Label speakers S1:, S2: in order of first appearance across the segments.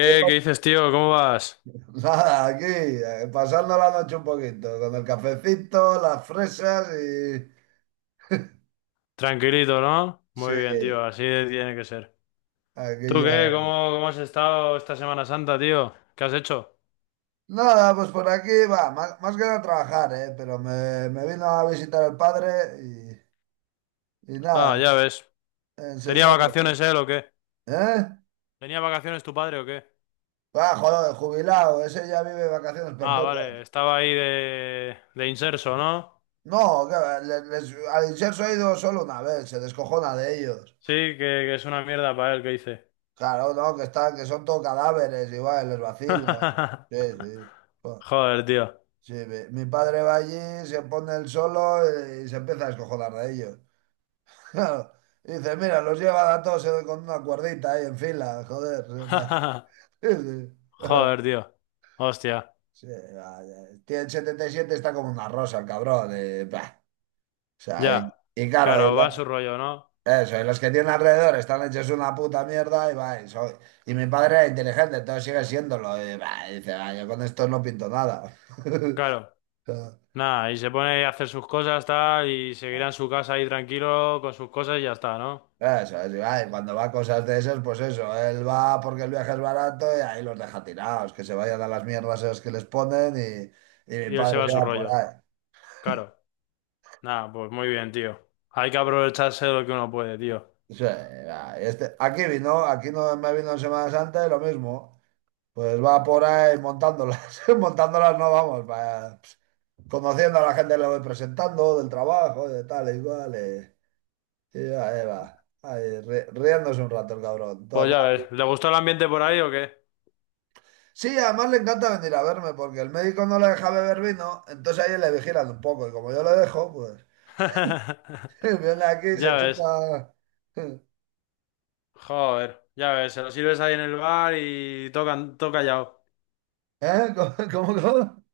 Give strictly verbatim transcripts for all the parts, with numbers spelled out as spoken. S1: ¿Qué
S2: ¿qué
S1: pasa?
S2: dices, tío? ¿Cómo vas?
S1: Nada, aquí, eh, pasando la noche un poquito, con el cafecito, las fresas y...
S2: Tranquilito, ¿no?
S1: Sí,
S2: Muy bien, tío, así tiene que ser. ¿Tú
S1: aquí
S2: qué?
S1: ya...
S2: ¿Cómo, cómo has estado esta Semana Santa, tío? ¿Qué has hecho?
S1: Nada, pues por aquí va, más, más que nada trabajar, ¿eh? Pero me, me vino a visitar el padre y, y nada,
S2: Ah, ya ves. ¿Tenía
S1: enseñarle.
S2: vacaciones él o qué?
S1: ¿Eh?
S2: ¿Tenía vacaciones tu padre o qué?
S1: Ah, joder, jubilado, ese ya vive vacaciones
S2: Ah, vale,
S1: perpetuas.
S2: estaba ahí de, de inserso, ¿no?
S1: No, que va, le- les, al inserso ha ido solo una vez, se descojona de ellos.
S2: Sí, que, que es una mierda para él, ¿qué hice?
S1: Claro, no, que están, que son todo cadáveres, igual, les vacilan. Sí, sí.
S2: Joder, tío.
S1: Sí, mi, mi padre va allí, se pone el solo, eh, y se empieza a escojonar de ellos. Claro. Y dice, mira, los lleva a todos, eh, con una cuerdita ahí en fila, joder. Sí, sí.
S2: Joder, tío. Hostia.
S1: Sí, vaya. Tiene setenta y siete, está como una rosa el cabrón. eh, bah. O sea,
S2: Ya.
S1: y, y claro, y
S2: Claro, va a
S1: la-
S2: su rollo, ¿no?
S1: eso, y los que tienen alrededor están hechos una puta mierda y va, y, soy- y mi padre era inteligente, entonces sigue siéndolo. Y, bah, y dice, "Ah, yo con esto no pinto nada."
S2: Claro. Nada, y se pone a hacer sus cosas, tal, y seguirá en su casa ahí tranquilo con sus cosas y ya está, ¿no?
S1: Eso es, y cuando va a cosas de esas, pues eso, él va porque el viaje es barato y ahí los deja tirados, que se vayan a las mierdas esas que les ponen, y, y mi
S2: Y él se
S1: padre
S2: va a
S1: se
S2: su
S1: va por
S2: rollo.
S1: ahí.
S2: Claro. Nada, pues muy bien, tío. Hay que aprovecharse de lo que uno puede, tío.
S1: Sí, va, este, aquí vino, aquí no me vino en Semana Santa y lo mismo, pues va por ahí montándolas, montándolas no, vamos, va, pues, conociendo a la gente que le voy presentando, del trabajo, de tal, igual, y, y, ahí va, ahí, ri- riéndose un rato el cabrón.
S2: Pues
S1: Todo...
S2: ya ves, ¿le gustó el ambiente por ahí o qué?
S1: Sí, además le encanta venir a verme porque el médico no le deja beber vino, entonces ahí le vigilan un poco y como yo lo dejo, pues viene aquí y se
S2: Ya ves.
S1: chupa.
S2: Joder, ya ves, se lo sirves ahí en el bar y tocan, todo callado.
S1: ¿Eh? ¿Cómo, cómo, cómo?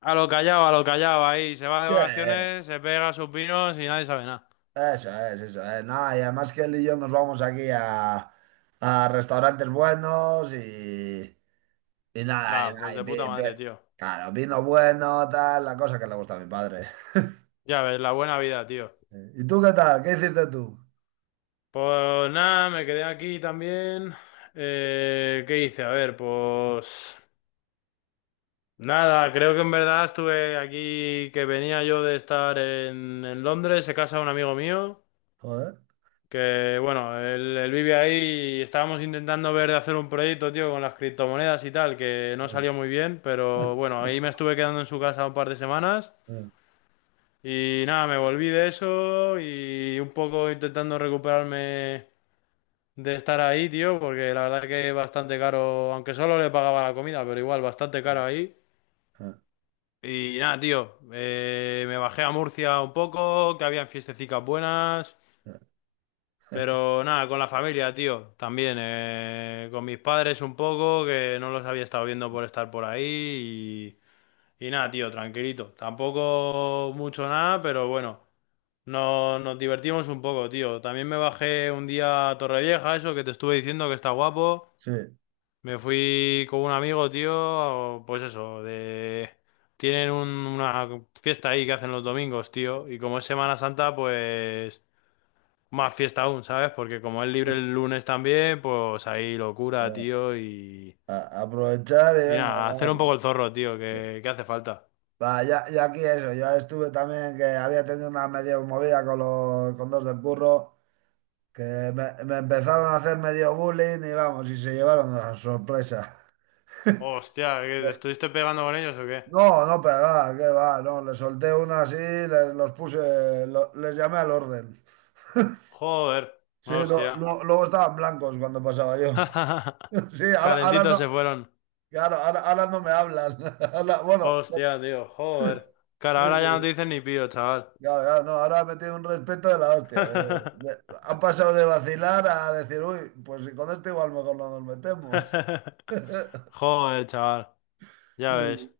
S2: A lo callado, a lo callado, ahí. Se va de
S1: Sí,
S2: vacaciones, se pega sus pinos y nadie sabe nada.
S1: eso es, eso es. No, y además que él y yo nos vamos aquí a, a restaurantes buenos, y, y nada,
S2: Nada, pues
S1: y, y
S2: de puta
S1: pi- pi-
S2: madre, tío.
S1: claro, vino bueno, tal, la cosa que le gusta a mi padre.
S2: Ya ves, la buena vida, tío.
S1: ¿Y tú qué tal? ¿Qué hiciste tú?
S2: Pues nada, me quedé aquí también. Eh, ¿qué hice? A ver, pues nada, creo que en verdad estuve aquí, que venía yo de estar en, en Londres, se casa un amigo mío,
S1: Joder.
S2: que bueno, él, él vive ahí y estábamos intentando ver de hacer un proyecto, tío, con las criptomonedas y tal, que no salió muy bien, pero bueno, ahí me estuve quedando en su casa un par de semanas y nada, me volví de eso y un poco intentando recuperarme de estar ahí, tío, porque la verdad que es bastante caro, aunque solo le pagaba la comida, pero igual, bastante caro ahí. Y nada, tío, eh, me bajé a Murcia un poco, que habían fiestecicas buenas, pero nada, con la familia, tío, también, eh, con mis padres un poco, que no los había estado viendo por estar por ahí, y, y nada, tío, tranquilito. Tampoco mucho nada, pero bueno, no, nos divertimos un poco, tío. También me bajé un día a Torrevieja, eso que te estuve diciendo que está guapo.
S1: Sí.
S2: Me fui con un amigo, tío, pues eso, de... Tienen un- una fiesta ahí que hacen los domingos, tío, y como es Semana Santa, pues más fiesta aún, ¿sabes? Porque como es libre el lunes también, pues ahí locura, tío, y...
S1: A- aprovechar y
S2: Y
S1: venga,
S2: nada, hacer un
S1: dale.
S2: poco el zorro, tío,
S1: Sí.
S2: que, que hace falta.
S1: Va, ya, ya aquí eso, yo estuve también que había tenido una medio movida con los con dos del burro, que me, me empezaron a hacer medio bullying y vamos, y se llevaron una sorpresa.
S2: Hostia, ¿qué, ¿te
S1: Eh,
S2: estuviste pegando con ellos o qué?
S1: No, no, pegar, que va, no, le solté una así, les, los puse, lo- les llamé al orden.
S2: Joder,
S1: Sí, lo-
S2: hostia.
S1: lo- luego estaban blancos cuando pasaba yo. Sí, ahora, ahora
S2: Calentitos se
S1: no,
S2: fueron.
S1: claro, ahora, ahora no me hablan. Ahora- bueno,
S2: Hostia, tío, joder.
S1: sí,
S2: Cara, ahora ya no te
S1: sí.
S2: dicen ni pío, chaval.
S1: Claro, claro, no, ahora ha metido un respeto de la hostia. de- de- han pasado de vacilar a decir, uy, pues si con esto igual mejor no nos metemos.
S2: Joder, chaval. Ya ves.
S1: Sí,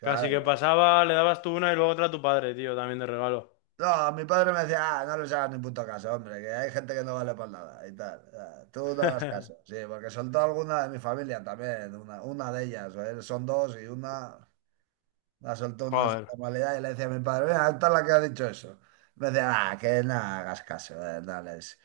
S2: Casi que pasaba, le dabas tú una y luego otra a tu padre, tío, también de regalo.
S1: No, mi padre me decía, "Ah, no les hagas ni puto caso, hombre, que hay gente que no vale para nada y tal. Ah, Tú no hagas caso." Sí, porque soltó alguna de mi familia también, una, una de ellas, ¿eh? Son dos y una la soltó, una de su
S2: Joder.
S1: normalidad, y le decía a mi padre, mira, esta es la que ha dicho eso. Me decía, "Ah, que no hagas caso, eh, no les-".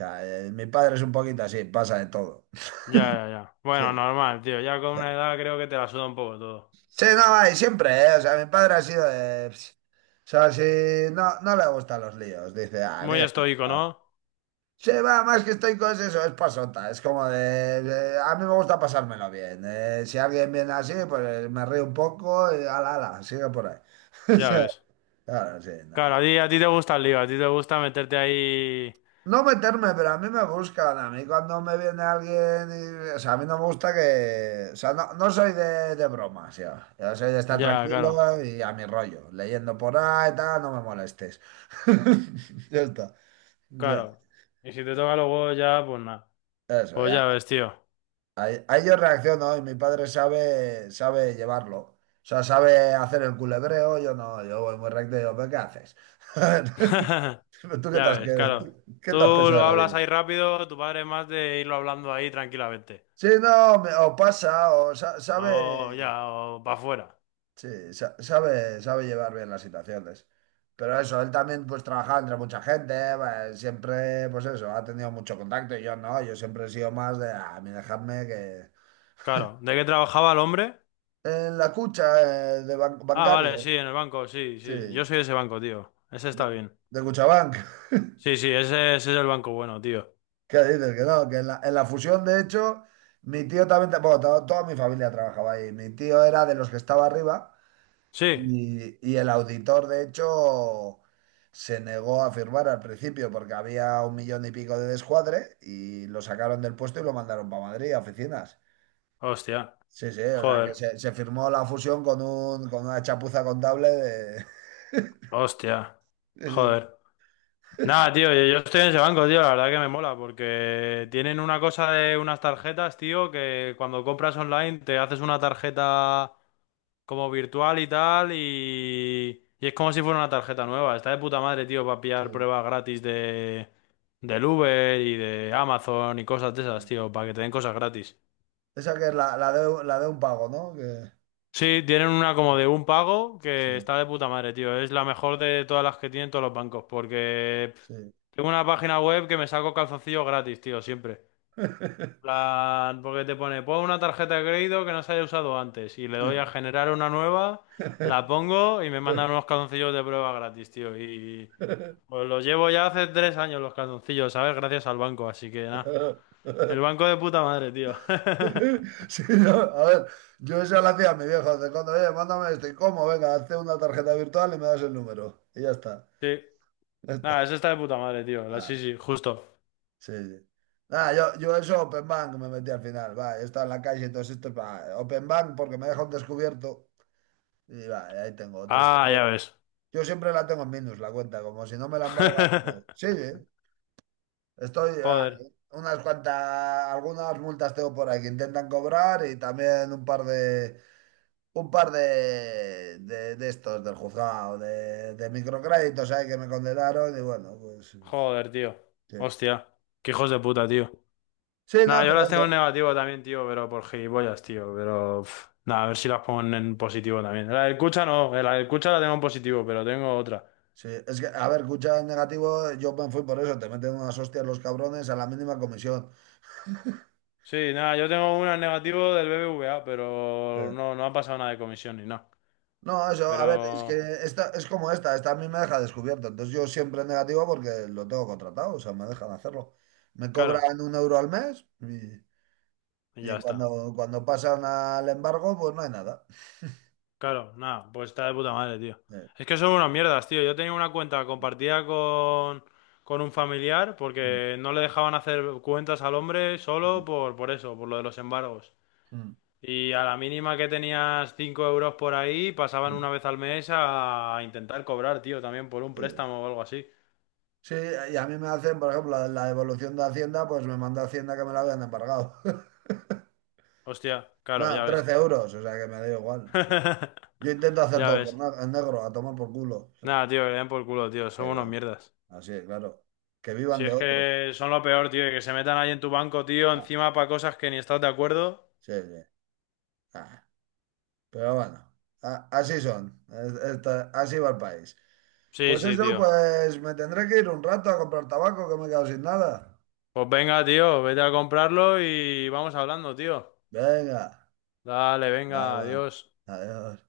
S1: O, eh, mi padre es un poquito así, pasa de todo.
S2: Ya, ya, ya. Bueno,
S1: Sí,
S2: normal, tío. Ya con una
S1: sí.
S2: edad creo que te la suda un poco todo.
S1: Sí, no, y siempre, ¿eh? O sea, mi padre ha sido de... "Ps". O sea, si no, no le gustan los líos, dice, ah,
S2: Muy
S1: mira.
S2: estoico, ¿no?
S1: Sí, va, más que estoy con eso, es pasota, es como de... de- a mí me gusta pasármelo bien. eh, si alguien viene así, pues, eh, me río un poco y ala, ala, sigue por ahí. Sí,
S2: Ya ves.
S1: claro, sí,
S2: Claro,
S1: no.
S2: a ti, a ti te gusta el lío, a ti te gusta meterte ahí.
S1: No meterme, pero a mí me buscan. A mí cuando me viene alguien, y- o sea, a mí no me gusta que, o sea, no, no soy de, de, bromas ya. Yo soy de estar
S2: Ya, claro.
S1: tranquilo y a mi rollo, leyendo por ahí, tal, no me molestes. Ya está. Ya,
S2: Claro. Y si te toca los huevos ya, pues nada.
S1: eso,
S2: Pues
S1: ya.
S2: ya ves, tío.
S1: Ahí, ahí yo reacciono y mi padre sabe, sabe, llevarlo. O sea, sabe hacer el culebreo, yo no, yo voy muy recto y digo, "Pero ¿qué haces? ¿Tú qué te
S2: Ya
S1: has,
S2: ves, claro.
S1: qué
S2: Tú
S1: te has pensado
S2: lo
S1: de la
S2: hablas
S1: vida?"
S2: ahí rápido, tu padre es más de irlo hablando ahí tranquilamente.
S1: Sí, no, me- o pasa, o sa- sabe,
S2: O ya, o para afuera.
S1: sí, sa- sabe, sabe llevar bien las situaciones. Pero eso, él también pues trabajaba entre mucha gente, pues, siempre, pues eso, ha tenido mucho contacto, y yo no, yo siempre he sido más de, "Ah, a mí dejadme que..."
S2: Claro. ¿De qué trabajaba el hombre?
S1: En la cucha, eh, de ban-
S2: Ah, vale,
S1: bancario,
S2: sí, en el banco, sí,
S1: sí,
S2: sí. Yo soy de ese banco, tío. Ese
S1: de,
S2: está bien.
S1: de Cuchabank.
S2: Sí, sí, ese, ese es el banco bueno, tío.
S1: ¿Qué dices? Que no, que en la, en la fusión, de hecho, mi tío también, bueno, to- toda mi familia trabajaba ahí, mi tío era de los que estaba arriba.
S2: Sí.
S1: Y, y el auditor, de hecho, se negó a firmar al principio porque había un millón y pico de descuadre, y lo sacaron del puesto y lo mandaron para Madrid, a oficinas.
S2: Hostia.
S1: Sí, sí, o sea que
S2: Joder.
S1: se, se firmó la fusión con un, con una chapuza contable de...
S2: Hostia. Joder. Nada, tío, yo, yo estoy en ese banco, tío. La verdad que me mola porque tienen una cosa de unas tarjetas, tío, que cuando compras online te haces una tarjeta como virtual y tal, y, y es como si fuera una tarjeta nueva. Está de puta madre, tío, para
S1: Sí,
S2: pillar
S1: sí,
S2: pruebas gratis de del Uber y de Amazon y cosas de esas,
S1: sí.
S2: tío, para que te den cosas gratis.
S1: Esa, que es la, la de, la de un pago, ¿no? Que...
S2: Sí, tienen una como de un pago que
S1: Sí,
S2: está de puta madre, tío. Es la mejor de todas las que tienen todos los bancos, porque pff,
S1: sí.
S2: tengo una página web que me saco calzoncillos gratis, tío, siempre. Plan, porque te pone, pon una tarjeta de crédito que no se haya usado antes y le doy a generar una nueva, la pongo y me mandan unos calzoncillos de prueba gratis, tío. Y pues los llevo ya hace tres años los calzoncillos, ¿sabes? Gracias al banco, así que nada. El banco de puta madre, tío.
S1: Sí, no, a ver, yo eso lo hacía a mi viejo, de cuando, oye, mándame esto, ¿y cómo? Venga, hazte una tarjeta virtual y me das el número. Y ya está,
S2: Sí.
S1: ya
S2: Nada,
S1: está.
S2: ese está de puta madre, tío. La, sí,
S1: Ah,
S2: sí, justo.
S1: sí, sí. Nada, yo, yo eso, Open Bank, me metí al final, va, he estado en la calle y todo esto, va, Open Bank porque me deja un descubierto y va, ahí tengo
S2: Ah,
S1: trescientos.
S2: ya ves.
S1: Yo siempre la tengo en minus la cuenta, como si no, me la embarga. Pues, sí, sí, estoy, ah,
S2: Joder,
S1: unas cuantas, algunas multas tengo por ahí que intentan cobrar, y también un par de un par de, de, de estos del juzgado, de, de microcréditos ahí que me condenaron, y bueno, pues pues,
S2: joder, tío.
S1: sí.
S2: Hostia. Qué hijos de puta, tío.
S1: Sí, no,
S2: Nada, yo
S1: pero
S2: las tengo en
S1: eso.
S2: negativo también, tío, pero por gilipollas, tío. Pero pf, nada, a ver si las pongo en positivo también. La del Cucha no, eh, la del Cucha la tengo en positivo, pero tengo otra.
S1: Sí, es que, a ver, escucha en negativo, yo me fui por eso, te meten unas hostias los cabrones a la mínima comisión.
S2: Sí, nada, yo tengo una en negativo del B B V A,
S1: Sí.
S2: pero no, no ha pasado nada de comisión ni nada.
S1: No, eso, a ver, es que
S2: Pero,
S1: esta es como esta, esta a mí me deja descubierto, entonces yo siempre en negativo porque lo tengo contratado, o sea, me dejan hacerlo. Me
S2: claro,
S1: cobran un euro al mes, y,
S2: y
S1: y
S2: ya está.
S1: cuando, cuando, pasan al embargo, pues no hay nada.
S2: Claro, nada, pues está de puta madre, tío.
S1: Sí.
S2: Es que son unas mierdas, tío. Yo tenía una cuenta compartida con, con un familiar porque no le dejaban hacer cuentas al hombre solo por, por eso, por lo de los embargos.
S1: Mm.
S2: Y a la mínima que tenías cinco euros por ahí, pasaban una vez al mes a intentar cobrar, tío, también por un
S1: Sí,
S2: préstamo o algo así.
S1: sí, y a mí me hacen, por ejemplo, la, la devolución de Hacienda, pues me manda Hacienda que me la habían embargado.
S2: Hostia, claro,
S1: Nada,
S2: ya ves.
S1: trece euros, o sea que me da igual. Yo intento hacer
S2: Ya
S1: todo por
S2: ves.
S1: na- en negro, a tomar por culo.
S2: Nada, tío, que le den por culo, tío, son unos
S1: Eh,
S2: mierdas.
S1: así, claro. Que vivan
S2: Si
S1: de
S2: es
S1: otro.
S2: que son lo peor, tío, y que se metan ahí en tu banco, tío,
S1: Ah,
S2: encima para cosas que ni estás de acuerdo.
S1: sí, sí. Ah, pero bueno, a- así son. Es- esta- así va el país.
S2: Sí,
S1: Pues
S2: sí,
S1: eso,
S2: tío.
S1: pues me tendré que ir un rato a comprar tabaco, que me he quedado sin nada.
S2: Pues venga, tío, vete a comprarlo y vamos hablando, tío.
S1: Venga,
S2: Dale, venga,
S1: hala.
S2: adiós.
S1: Adiós.